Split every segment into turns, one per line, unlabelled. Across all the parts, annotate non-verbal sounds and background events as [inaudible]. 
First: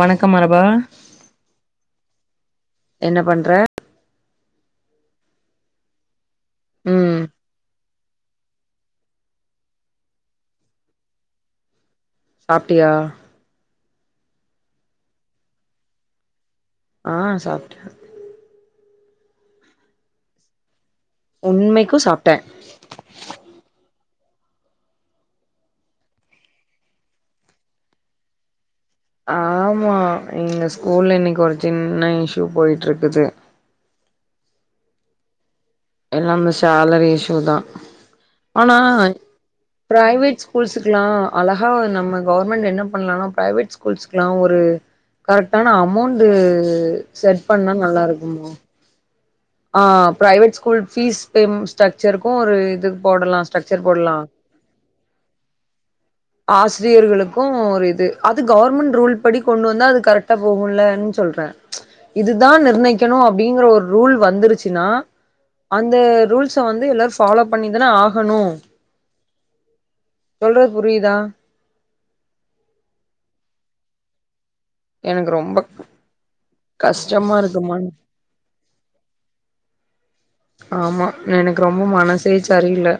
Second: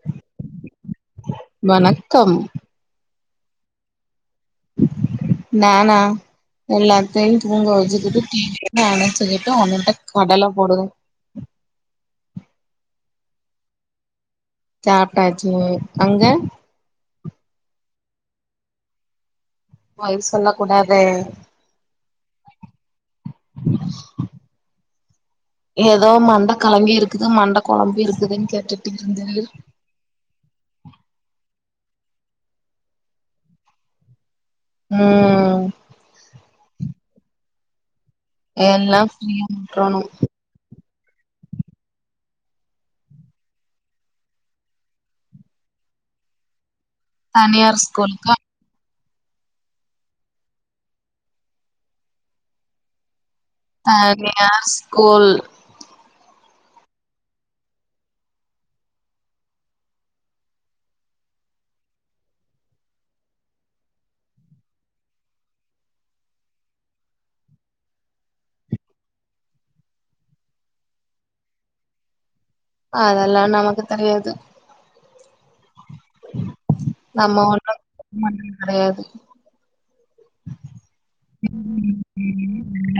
வணக்கம் மலபா
கம்
என்ன பண்ற
நானா
ம்
எல்லாத்தையு தூங்க வச்சுகிட்டு என்ன நெனச்சிகிட்டு ஒன்னுட்ட கடல போடுவே
சாப்டியா
சாப்டாச்சு அங்க
ஆ சாப்டே
பொய் சொல்லக்கூடாது
உண்மைக்கு சாப்ட்டே
ஏதோ மண்ட கலங்கிருக்குது மண்ட கொழம்பிருக்குதுன் கேட்டே
ஆமா எங்க ஸ்கூல்ல இன்னக்கு ஒரு சின்ன இஸ்ஸூ போயிட்ருக்குது
ம்
எல்லா இந்த சேலரி இஷ்ஷுதா ஆனா
எல்லா ஃப்ரீயா விட்றணு
பிரைவேட் ஸ்கூல்ஸ்ரு க்லா அழகா நம்ம கவர்மெண்ட் என்ன பண்லானா பிரைவேட் ஸ்கூல்ஸ்குலா ஒரு கரெக்டான அமௌண்டு செட் பண்ணா
தனியார் ஸ்கூலுக்கு
நல்லாருக்குமோ ஆ பிரைவேட் ஸ்கூல் பீஸ் பேம் ஸ்ட்ரக்சர்க்கும் ஒரு இது போடலா ஸ்ட்ரக்சர்
அ
போடலா
நீங்க ஸ்கூல்
ஆசிரியர்களுக்கும் ஒரு இது அது கவர்மெண்ட் ரூல் படி கொண்டு வந்தா அது கரெக்ட்டா போகுல்லன் சொல்றே இதுதான் நிர்ணயிக்கணும் அப்டிங்கிற ஒரு ரூல் வந்துருச்சுன்னா அந்த ரூல்ஸ வந்து எல்லாரும் ஃபாலோ பண்ணி தான ஆகணும் சொல்றது புரிதா
அதெல்லா நமக்கு தெரியாது
எனக்கு ரொம்ப கஷ்டமா
நம்ம ஒண்ணு
இருக்குமான்
கெடையாது
ஆமா எனக்கு ரொம்ப மனசே சரியில்ல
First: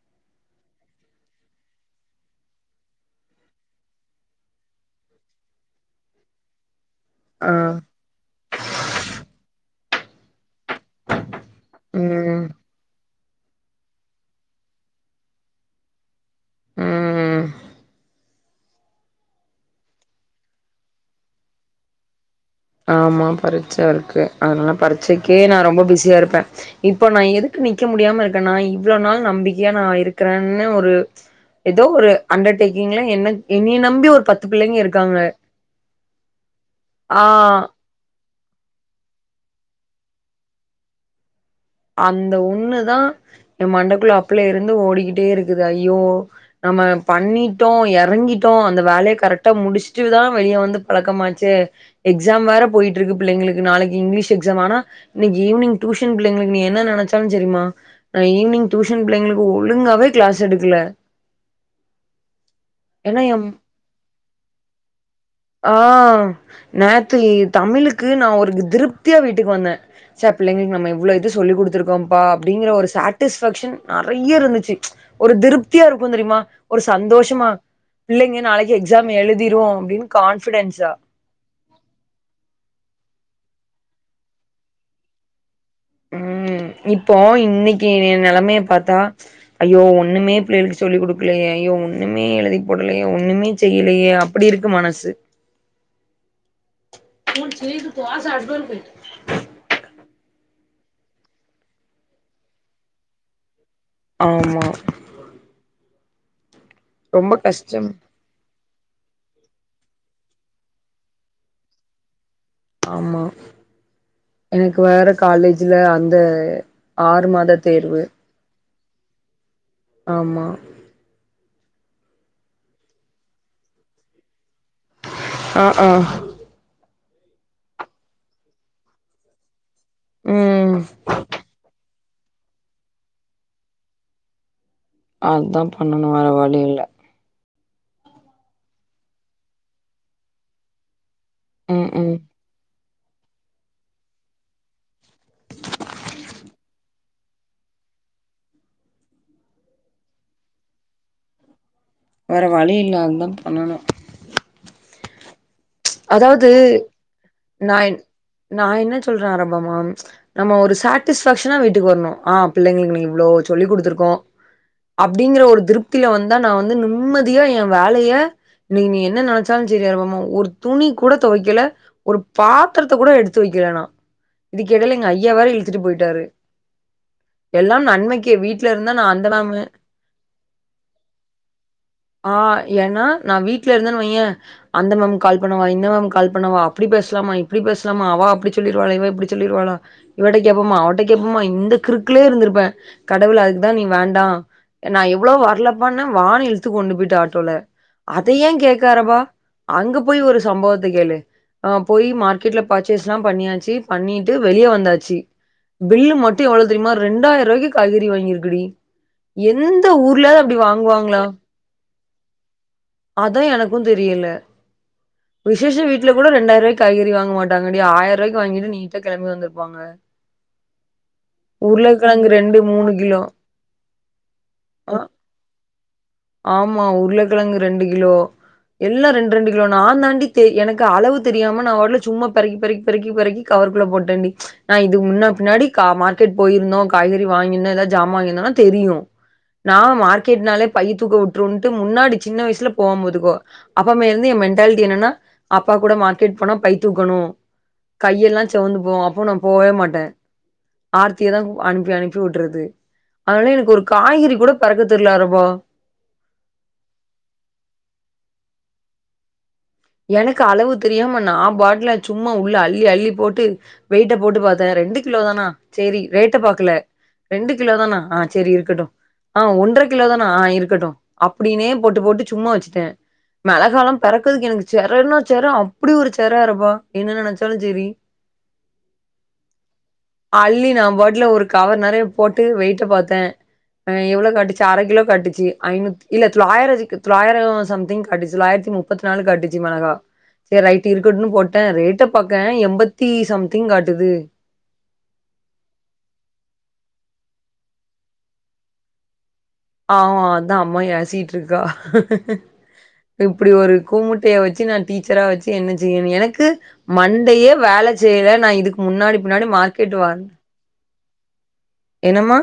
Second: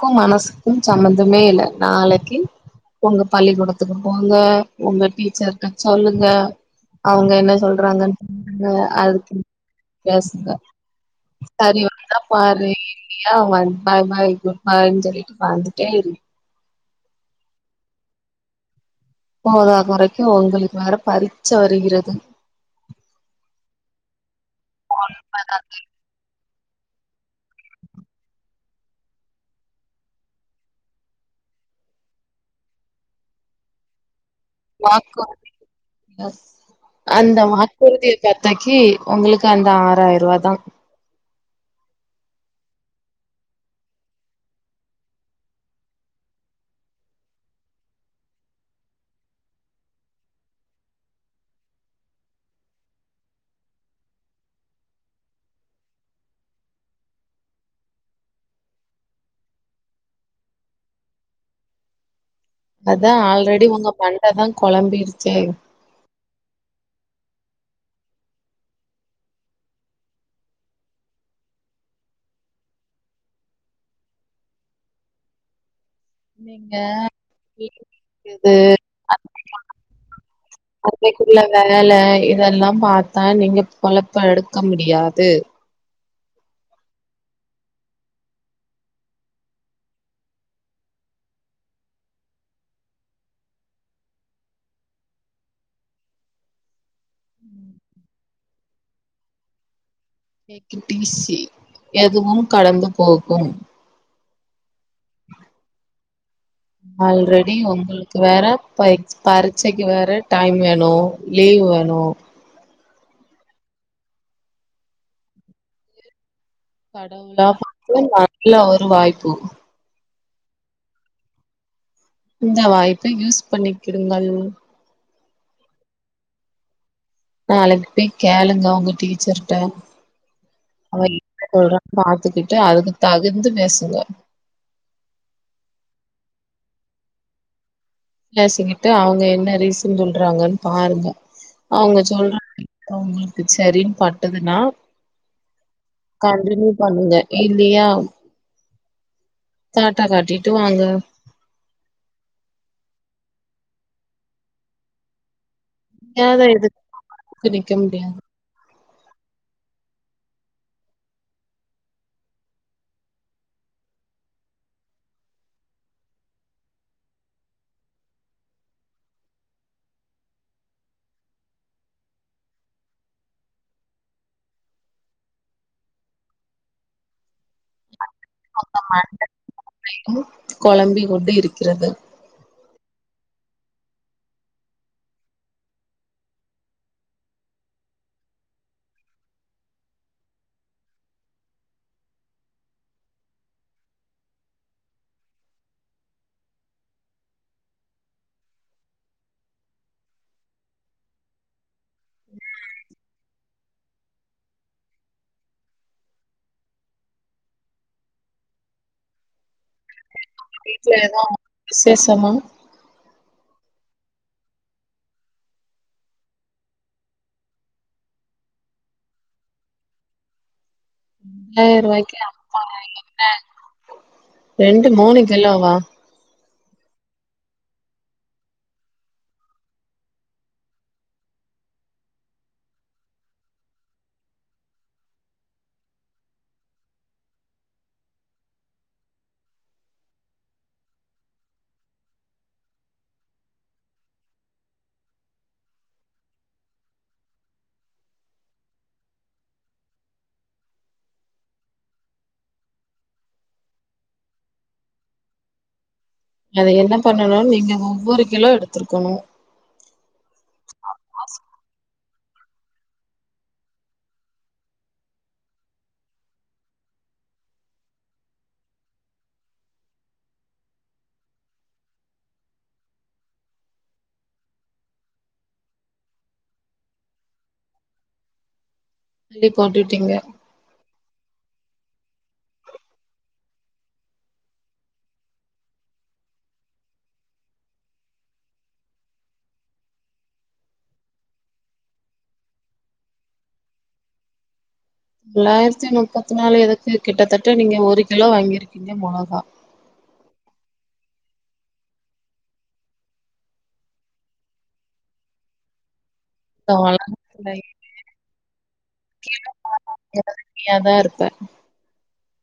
கு மனசுக்கு சம்பந்தமே இல்ல நாளைக்கு ஒங்க பள்ளிக்கூடத்துக்கு போங்க ஒங்க டீச்சர்ட்ட சொல்லுங்க அவங்க
ஆ
என்ன சொல்றாங்கன் கே [inaudible] அதுக்கு [inaudible] பேசுங்க சரி வருதா
ம்
பாரு இல்லையா வந் [unintelligible] பாய் பாய் குட் பாய்னு சொல்லிட்டு வந்துட்டே இரு
ம் ம்
போதா கொறைக்கு ஒங்ளுக்கு வேற பரீட்ச்ச வருகிறது
ஆமா பரீட்ச இருக்கு அதனால பரீட்ச்சைக்கே நா ரொம்ப பிஸியா இருப்பே இப்போ நா எதுக்கு நிக்க முடியாம இருக்கனா இவ்ளோ நாள் நம்பிக்கையா நா இருக்குறன்னு ஒரு எதோ ஒரு அண்டர்டேக்கிங்ல என்ன என்னைய நம்பி ஒரு பத்து பிள்ளைங்க இருக்காங்க
வாக்குறுதி
ஆ
அந்த வாக்குறுதிய பாத்தாக்கி ஒங்களுக்கு அந்த ஆறாயிருவா தா
அந்த ஒன்னு தா ஏ மண்டக்குள்ள அப்புல இருந்து ஓடிக்கிட்டே இருக்குது ஐயோ நம்ம பண்ணிட்டோ எறங்கிட்டோ அந்த வேலைய கரெக்ட்டா முடிச்சுட்டுதா வெளிய வந்து பழக்கமாச்சு எக்ஸாம் வேற போயிட்ருக்கு பிள்ளைங்களுக்கு நாளைக்கு இங்கிலீஷ் எக்ஸாம் ஆனா இன்னைக்கு ஈவினிங் டியூஷன் பிள்ளைங்களுக்கு நீ என்ன நெனச்சாலு சரிமா நா ஈவினிங் டியூஷன் பிள்ளைங்களுக்கு ஒழுங்காவே கிளாஸ் எடுக்கல
அதா
என்ன எம்
ஆல்ரெடி உங்க மண்டதா கொழம்பிருச்சே
ஆ நேத்தி தமிழுக்கு நா ஒரு திருப்தியா வீட்டுக்கு வந்தே ச்ச பிள்ளைங்களுக்கு நம்ம இவ்ளோ இது சொல்லி குடுத்துருக்கோம்ப்பா அப்டிங்ற ஒரு சாட்டிஸ்ஃபாக்ஷன் நறைய இருந்துச்சு ஒரு திருப் த்தியா இருக்கு தெரியுமா ஒரு சந்தோஷமா பிள்ளைங்க
இது
நாளைக்கு எக்ஸாம்
[inaudible]
எழுதிரு அப்டின்னு கான்ஃபிடென்ஸா
அன்னைக்குள்ள வேல இதெல்லா அதான் நீங்க பொழப்ப எடுக்க முடியாது
ம் இப்போ இன்னைக்கி ஏ நெலமய பாத்தா ஐயோ ஒன்னுமே பிள்ளைகளுக்கு சொல்லி குடுக்கலயே யே ஒன்னுமே எழுதி போடலயே ஒன்னுமே செய்யலயே அப்டி இருக்கு மனசு ம் [unintelligible] தோச அடுப்லருக்கு
டேக் இட் ஈசி எதுவு கடந்து போகும்
ஆமா ரொம்ப
ஆல்ரெடி
கஷ்டம்
ஒங்குளுக்கு வேற பைய் பரீட்ச்சைக்கு வேற டைம் வேணு லீவ் வேணு
ஆமா எனக்கு வேற காலேஜ்ல அந்த ஆறு
கடவுளா
மாத
பாத்து
தேர்வு
நல்ல ஒரு வாய்ப்பு
ஆமா
இந்த வாய்ப்ப யூஸ் பண்ணிக்கிடுங்கள்
ஆ ஆ
நாளைக்கு போய் கேளுங்க ஒங்க டீச்சர்ட்ட
ம்
அவ என்ன சொல்றான்னு பாத்துக்கிட்டு அதுக்கு தகுத்து பேசுங்க
அதா பண்ணணு வேற வழி இல்ல
பேசிக்கிட்டு அவங்க என்ன ரீசன் சொல்றாங்கன் பாருங்க
ம்
அவங்க
ம்
சொல்ற ஒங்குளுக்கு செரின் பட்டுதுன்னா கண்டினியூ பண்ணுங்க இல்லியா டாடா காட்டிட்டு வாங்க
வேற வழி இல்ல அதுதா பண்ணணு
முடியாத
அதாவது
இதுக்கு நிக்க
நா
முடியாது
நா என்ன சொல்ற [unintelligible] நம்ம ஒரு சட்டிஸ்ஃபேக்ஷனா வீட்டுக்கு வரணு ஆ பிள்ளைங்களுக்கு இன்னிக்கு இவ்ளோ சொல்லி குடுத்துருக்கோ கோ அப்டிங்கிற ஒரு திருப்தில வந்தா நா வந்து நிம்மதியா ஏ வேலைய நீங்க என்ன நெனச்சாலு செரி நம ஒரு துணி கூட தொவைக்கல ஒரு பாத்தரத்த கோட எடுத்து வைக்கல நா இதுக்கெடைல எங்க ஐயா வேற இழுத்துட்டு போய்ட்டாரு எல்லாம் நன்மைக்கே வீட்ல இருந்தா நா அந்த நாப
கொழம்பி கொண்டு இருக்கிறது
ஏனா நா வீட்ல இருந்தன் வையே அந்த மெம் கால் பண்ணவா இந்த மேம்க்கு கால் பண்ணவா அப்டி பேசலாமா இப்டி பேசலாமா அவா அப்பிடி சொல்லிருவாள இவ இப்பிடி சொல்லிருவாளா இவட்ட கேப்பமா அவட்ட கேப்போமா இந்த கிறுக்கலயே இருந்திருப்ப கடவுள் அதுக்குதா நீ வேண்டா நா எவ்ளோ வர்லப்பான வானு இழுத்து கொண்டு போய்ட்டா ஆட்டோல அத ஏ கேக்காரபா அங்க போய் ஒரு சம்பவத்த கேளு அங் போயி மார்க்கெட்ல பர்ச்சேஸ்லா பண்ணியாச்சு பண்ணிட்டு வெளிய வந்தாச்சு பில்லு மட்டு எவ்ள தெரியுமா ரண்டாயிருவாய்க்கு காய்கறி வாங்கிருக்குடி எந்த ஊர் து அப்டி
வீட்ல ஏதோ
வாங்குவாங்ளா
விசேஷமா
அதா எனக்கு தெரியல விசேஷ வீட்ல கூட ரெண்டாயிருவாய்க் காய்கறி வாங்க மாட்டாங்காடி ஆயருவாய்க்கு வாங்கிட்டு நீட்டா கெளம்பி வந்துருப்பாங்க
ரெண்டாயிரம் ரூபாய்க்கு
உருளக்கெழங்கு ரெண்டு
அப்பா
மூனு கிலோ
என்ன ரெண்டு
அ
மூணு கிலோவா
ஆமா உருள கிழங்கு ரெண்டு கிலோ எல்லா ரெண்ரெண்டு நாந்தாண்டி தெ எனக்கு அளவு தெரியாம நா வாட்ல சும்மா பெரக்கி பெரக்கி பெரக்கி பெரக்கி கவர்குள்ள போட்டேண்டி நா இதுக்கு முன்னா பின்னாடி கா மார்க்கெட் போயிருந்தோ காய்கறி வாங்கிருந்தோ ஏதா ஜாமா வாங்கிந்தோனா தெரியு நா மார்க்கெட்னாலே பைய தூக்க வுட்டுருன்ட்டு முன்னாடி சின்ன வயசுல போவம் பாத்துக்கோ அப்ப வந் து எ மென்ட்டாலிட்டி என்னனா அப்பா கூட மார்க்கெட் போனா பை தூக்கணு கையெல்லா செவந்து போவு அப்ப நா போவே மாட்ட ஆர்த்தியதா அனுப்பி அனுப்பி விடறது அதனால எனக்கு ஒரு காய்கறி கூட பெறக்க தெர்ல ரபா
அது என்ன பண்ணணு நீங்க ஒவ்வொரு கிலோ எடுத்ருக்கணு
எனக்கு அளவு தெரியாம நாம் பாட்ல சும்மா உள்ள அள்ளி அள்ளி போட்டு வெய்ட்ட போட்டு பாத்த ரெண்டு கிலோ தானா சேரி ரேட்ட பாக்குல ரெண்டு கிலோ தானா ஆ சேரி இருக்கட்டு ஆ ஒன்ற கிலோதானா ஆ இருக்கட்டு அப்டினே போட்டு போட்டு சும்மா வச்சுட்ட மெளகாலா பெறக்றதுக்கு எனக்கு செரன்னா செர அப்டி ஒரு செர அரபா என்ன நெனைச்சாலு செரி
தள்ளி போட்டுட்டீங்க
அள்ளி நாம்பாட்ல ஒரு கவர் நறைய போட்டு வெய்ட்ட பாத்த அ எவ்ள காட்டுச்சு அர கிலோ காட்டுச்சு ஐநூத் இல்ல தொளாயிர இருக்கு தொளாயர சம்திங் காட்டுச் தொளாயிர தி முப்பத் நாலு காட்டுச்சு மெளகா சேர் ரைட்டு இருக்கட்டுன் போட்டே ரேட்ட பாக்கே எம்பத்தி சம்திங் காட்டுது
தொளாயிரத்தி முப்பத் நாலு எதுக்கு கிட்டத்தட்ட நீங்க ஒரு கிலோ வாங்கிருக்கிங்க மொளகா
ஆமா அதா அம்மா ஏசிட்ருக்கா இப்பிடி ஒரு கூமுட்டய வச்சு நா டீச்சரா வச்சு என்ன செய்யன் எனக் கு
அழகா
மண்டையே வேல செய்ல நா இதுக்கு முன்னாடி பின்னாடி மார்க்கெட் வந்
நீயா தான் இருப்ப.
என்னமா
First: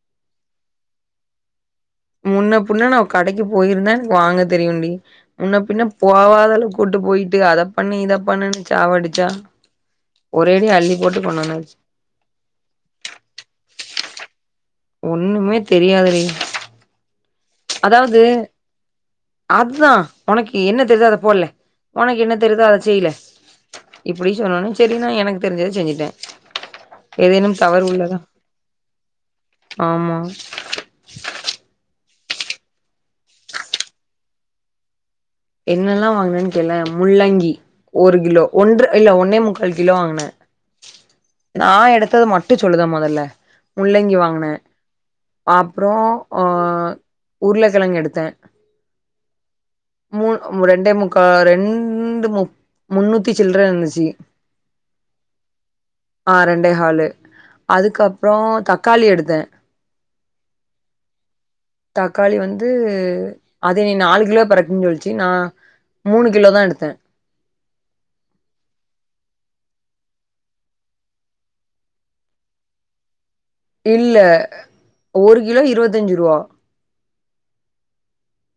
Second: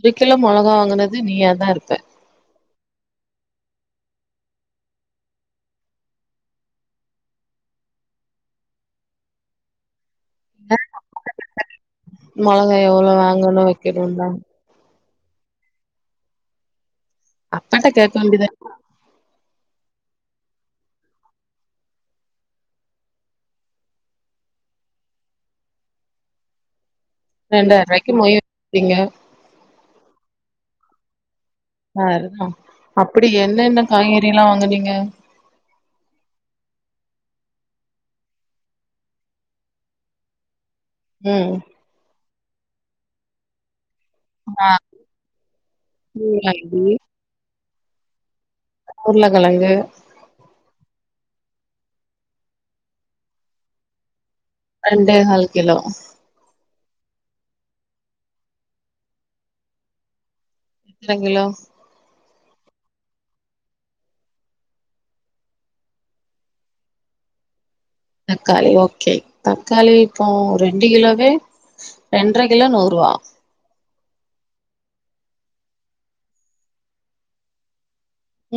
ஒரு கிலோ மொளகா வாங்குனது நீயா தா இருப்ப
முன்ன பின்ன நா கடைக்கு போயிருந்தா எனக்கு வாங்க தெரியுண்டி முன்ன பின்ன போவாதள கூட் டு போயிட்டு அத பண்ணு இத பண்ணுன் சாவடிச்சா ஒரேடி அள்ளி போட்டு கொண்டு வந்தாச்சு
மொளகா எவ்ள வாங்கனு வெக்கணுன் லா
ஒண்ணுமே தெரியாது டி
அப்பாட்ட கேட்க
அதாவுது
வேண்டியது தான.
அதா ஒனக்கு என்ன தெரிதோ அத போடுலே ஒனக்கு என்ன தெரிதோ அதை செய்லே இப்டி சொன்னனோ சரி நா எனக்கு தெரிஞ்சத செஞ்சுட்டே
ரூ.
ஏதேனும் தவறு உள்ளதா
மொய் வச்சிருக்கீங்க.
ஆமா
செர்தா அப்டி என்னென்ன காய்கறில்லா வாங்குனீங்க
என்னல்லா வாங்னன்னு கேலே முள்ளங்கி ஒரு கிலோ ஒன்ற இல்ல ஒன்னே முக்கால் கிலோ வாங்கினே
ம்.
நா எடுத்தது மட்டு சொல்லுத மொதல்ல முள்ளங்கி வாங்கினே
ஆ
அப்றோ அ
முள்ளங்கி,
உருளக்கெழங்கு எடுத்த
உருளக்கெழங்கு
மூ ரெண்டே முக்கா ரெண்டு முக் முன்னூத்தி சில்லர இருந்துச்சு
ரெண்டே கால் கிலோ
ஆ ரெண்டே காலு அதுக்கப்றோ தக்காளி எடுத்த
எத்தன கிலோ
தக்காளி வந்து அது நீ நாலு கிலோ பறக்குன்னு சொல்லிச்சு நா மூணு கிலோதா எடுத்த
தக்காளி ஓகே தக்காளி இப்போ ரெண்டு கிலோவே ரெண்டர கிலோ நூறு ருவா
இல்ல ஒரு கிலோ இருவத்தஞ்சு ருவா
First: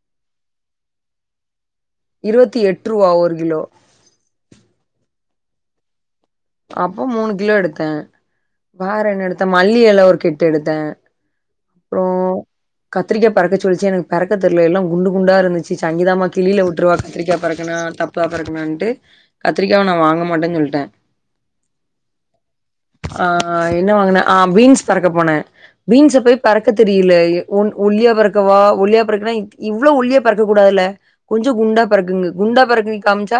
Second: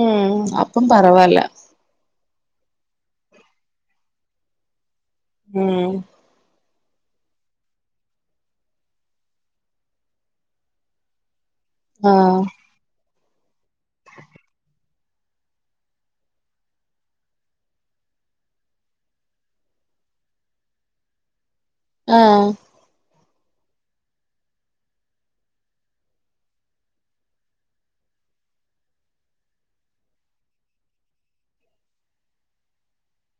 ம் அப்போ பரவல்ல
இருவத்தி எட்டு ருவா ஒரு கிலோ
ம்
அப்போ மூணு கிலோ எடுத்த வேற என்ன எடுத்த மல்லி இல ஒரு கெட்டு எடுத்த
அ
கத்தரிக்கா பெறக்க சொல்லுச்சு எனக்கு பெறக்க தெர்ல எல்லா குண்டு குண்டா இருந்துச்சு சங்கீதாம்மா கிழியில விட்டுருவா கத்திரிக்கா பெறக்கன தப் தப்பா பெறக்கணான்டு கத்திரிக்காயாவ நா வாங்க மாட்டேன்னு சொல்ட்டே
அ
அ என்ன வாங்கின அ பீன்ஸ் பெறக்க போனே பீன்ஸ் போய் பெறக்க தெரியல ஒன் ஒல்லியா ஒல்லியா பறக்கவா ஒல்லியா பறக்கா இவ்ளோ ஒல்லியா பறக்க கூடாதுல கொஞ்சோ குண்டா பறக்குங்கு குண்டா பறக் டா காமிச்சா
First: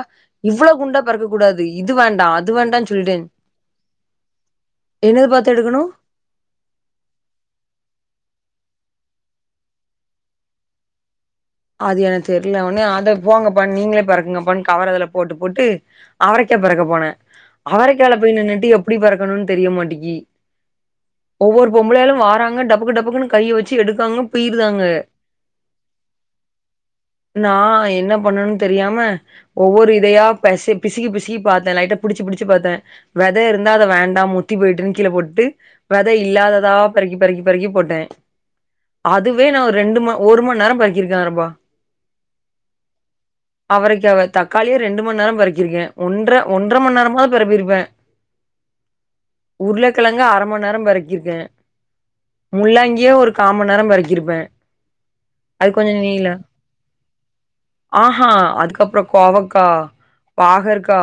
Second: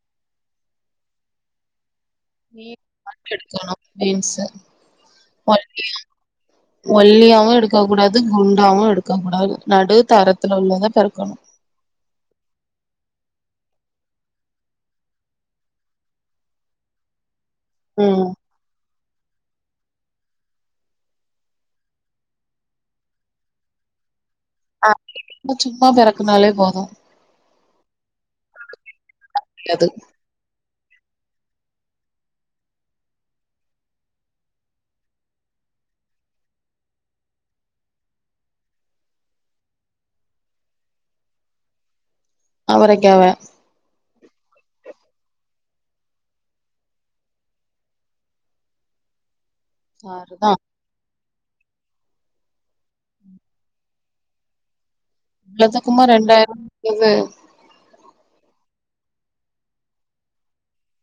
இவ்ளோ குண்டா பெறக்கக்க கூடாது இது வேண்டா அது வேண்டா சொல்
பாத்து எடுக்கோணு பீன்ஸ்சு
என்னது பாத்து எடுக்கணு
ஒல்லிய ஒல்லியாவு எடுக்க கூடாது குண்டாவு எடுக்க கூடாது நடு தரத்துல உள்ளத தா பெறக்கணு
அது எனக்கு தெர்ல ஒடனே அது நீங்க போங்கப்பா நீங்களே அதுல பெறக்குங்கப்பான்னு கவர அதிலேயே போட்டு போட்டு அவரக்கா க்கா பெறக்க போனே அவரக்காய்ல
ம்
போய் நின்னுட்டு எப்டி பெறக்கணு தெரிய மாட்டிக்கி ஒவ்வொரு பொம்பளயாளு வாறாங்க டபக்கு டபக்குன்னு கையை வெச்சு எடுக்காங்க பீறுதாங்க
அ நம்ம சும்மா பெறக்குனாலே போது
நா என்ன பண்ணணுனு தெரியாம
அது
ஒவ்வொரு இதயா பெசைக் பிசிகி பிசிகி பாத்தே லைட்டா புடிச்சு புடிச்சு பாத்தே வெத இருந்தா அத வேண்டா முத்தி போய்ட்டுன்னு கீழே போட்டு வெத இல்லாததா பெறக்கி பெறக்கி பெறக்கி போட்டே அதுவே நா ஒர் ரெண்டு ம ஒரு மணி நேரோ பெக்கிருக்கே ரம்பா
அவரக்காவ
தக்காளியே ரெண்டு மணி நேர பெறக்கிருக்கே ஒன்ற ஒன்றரை மணி நேரமாவது பெறப்பிருப்ப உருளக்கெழங்கு அர
அதுதா
மண் நேர பெறக்கி ருக்கே முள்ளாங்கியே ஒரு காமன் நேர பெறக்கிருப்ப
எல்லாத்துக்குமா ரெண்டாயிரம் வந்துது
ஆஹா அதுக்கப்றோ கோவக்கா பாகற்கா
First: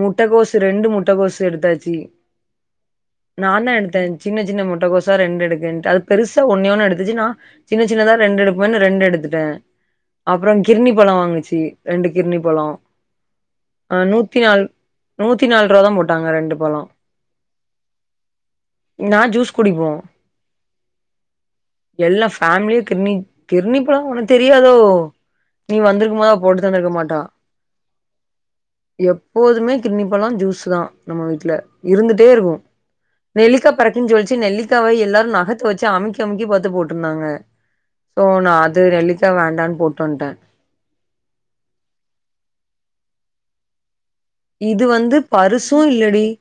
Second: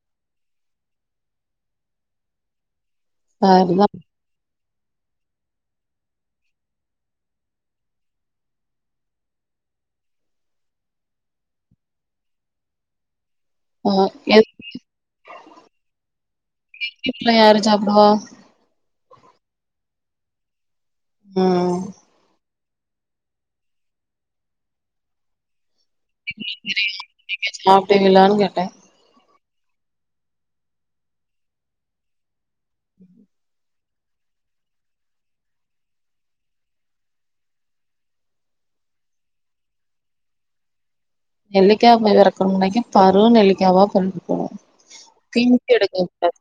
முட்டகோசு ரெண்டு முட்டகோசு எடுத்தாச்சு நா தா
அதுதா
எடுத்த சின்ன சின்ன முட் முட்டகோசா ரெண்டு எடுக்க அது பெருசா ஒன்னே ஒன்னு எடுத்துச்சு நா சின்ன சின்னதா ரெண்டு எடுப்போம்ன்னு ரெண்டு எடு எடுத்துட்டே அப்றோ கிரிணி பழோ வாங்குச்சு ரெண்டு கிரிணி பழோ ஆ நூத்தி நால்
[unintelligible]
நூத்தி நாலு ருவா தா போட்டாங்க ரெண்டு பழோ
வீட்ல யாரு சாப்டுவா
ன்னா ஜூஸ் குடிப்போ
ம்
ஃபேம்லிய கிர்ணி கிர்ணிப்பழோ உனக் தெரியாதோ நீ வந்திருக்கும்போத் அவ போட்டுத்தந்துருக்க மாட்டா
சாப்டுவீங்களான்னு கேட்டே
எப் போதுமே கிர்ணி பழோ ஜூஸு தா நம்ம வீட்ல இருந்துட்டே இருக்கு நெல்லிக்காப் பெறக்கின் சொல்ச்சு நெல்லிக்காவ எல்லாரு நகத்த வச்சு அமுக்கி அமுக்கி பத்து போட்ருந்தாங்க சோ நா து நெல்லிக்கா வேண்டான் போட்டு வன்டே
நெல்லிக்காவ் வெறக்கற்றன்னைக்கி பரு நெல்லிக்காவா [unintelligible]
இது வந்து
பிஞ்சு
பருசு
எடுக்க
இல்லடி
கூடாது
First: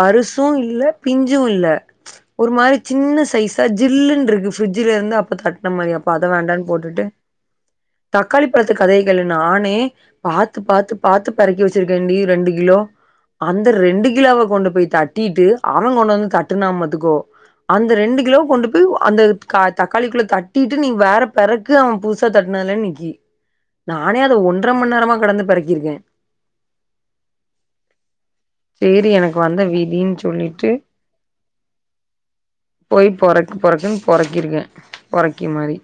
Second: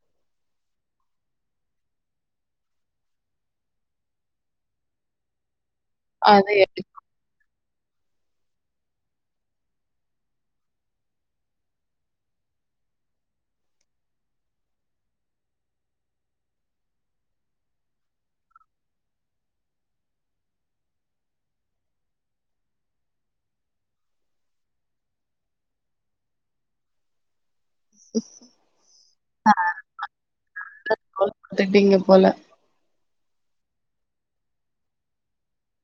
பருசு இல்ல பிஞ்சு இல்ல ஒரு மாரி சின்ன சைஸா ஜில்லுன்ட்ருக்கு ஃப்ரிட்ஜுல இருந்து அப்ப தட் அந்த மாரி அப்ப அத
அது
வேண்டான் போட்டுட்டு தக்காளி பழத்த கதைய கேளு நானே பாத்து பாத்து பாத்து பெறக்கி வெச்சி ரெண்டி ரெண்டு கிலோ அந்த ரெண்டு கிலாவ கொண்டு போய் தட்டிட்டு அவ கொண்டு வந்து தட்டுனா பாத்துக்கோ அந்த ரெண்டு கிலோவ கொண்டு போய் அந்த த தக்காளிக்குள்ள தட்டிட்டு நீ வேற பெறக்கு அவ புதுசா தட் னால நிக்கி நானே அத ஒன்ற்ர மண் நேரமா கடந்து பெறக்கிருக்கே சேரி எனக்கு வந்த
எடுத்துட்டீங்க
விதின் சொல்லிட்டு
இல்ல போல
போய் பொறக்கு பொறக்குன் பொறக்கிருக்கே பொறக்கி மாரி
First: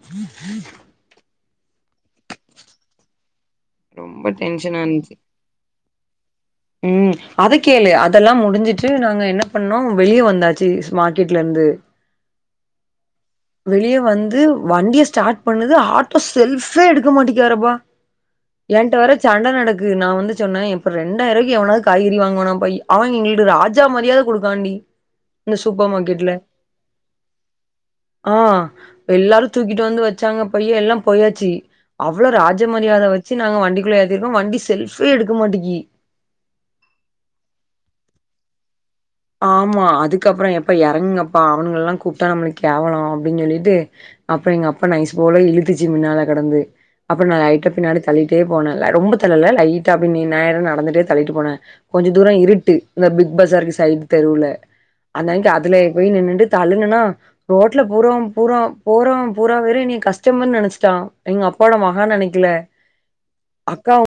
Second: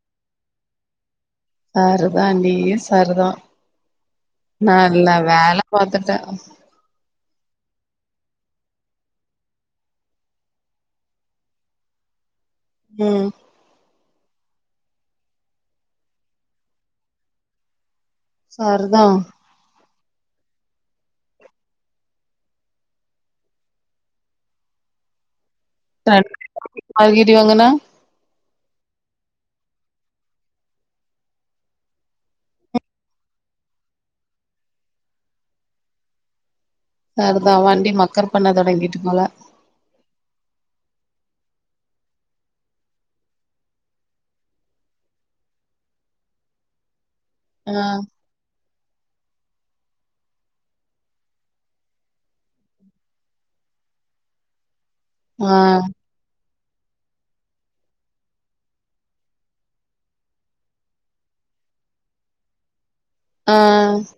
சருதான் டீ சருதா
ரொம்ப டென்ஷனா இந்ச்சு
பாத்துட்டே
ம் அத கேளு அ அதெல்லா முடிஞ்சிட்டு நாங்க என்ன பண்ணோ வெளிய வந்தாச்சு மார்க்கெட்லர்ந்து
ம்
வெளிய வந் து வண்டிய ஸ்டாட் பண்ணது ஆட்டோ செல்ஃபே எடுக்க மாட்டீகாரப்பா எண்ட
சரிதா
வேற சண்ட நட க்கு நா வந்து சொன்ன ஏப்ப ரெண்டாய்ருவாய்க்கு எவனாவ்த் காய்கறி வாங்குவானாபா அவ எங்களுக்கு ராஜா மரியாத குடுக்காண்டி இந்த சூப்ப மார்க்கெட்ல
காய்கறி வாங்குனா
அ எல்லாரு தூக்கிட்டு வந்து வெச்சாங்க பைய எல்லாம் போயாச்சு அவ்ளோ ராஜமரியாத வ சி நாங்க வண்டிக்குள்ள ஏத்திர்க்கோ வண்டி செல்ஃப்பே எடுக்க மாட்டீக்கி
சருதா வண்டி மக்கார் பண்ண தொடங்கிட்டு போல
ஆமா அதுக்கப்ற எப்ப எறங்குகப்பா அவ்னுங்லெல்லா கூப்ட்டா நம்ளுக் கேவலோ அப்டின் சொல்லிட்டு அப்பற எங்க அப்பா நைஸ் போல இழுத்துச்சு முன்னால கெடந்து அப்ற நா லைட்டா
ஆ
பின்னாடி தள்ளிட்டே போனே ல ரொம்ப தள்ளல தள்ளிட்டு அப் நின் நேரா நடந்துட்டே தள்ளிட்டு போன கொஞ்ச தூர இருட்டு இந்த பிக் பஸாருக்கு சைடு தெருல அந்தனைக்கு
ஆ
அதுல போய் நின்னுட்டு தள்ளுனனா ரோட்ல பூராம் பூரா போறம் பூராபேரு என்னய கஷ்டமர்ன் நெனச்சுட்டா எங்க அ ப்பா வோட மக நெனைக்கில
அ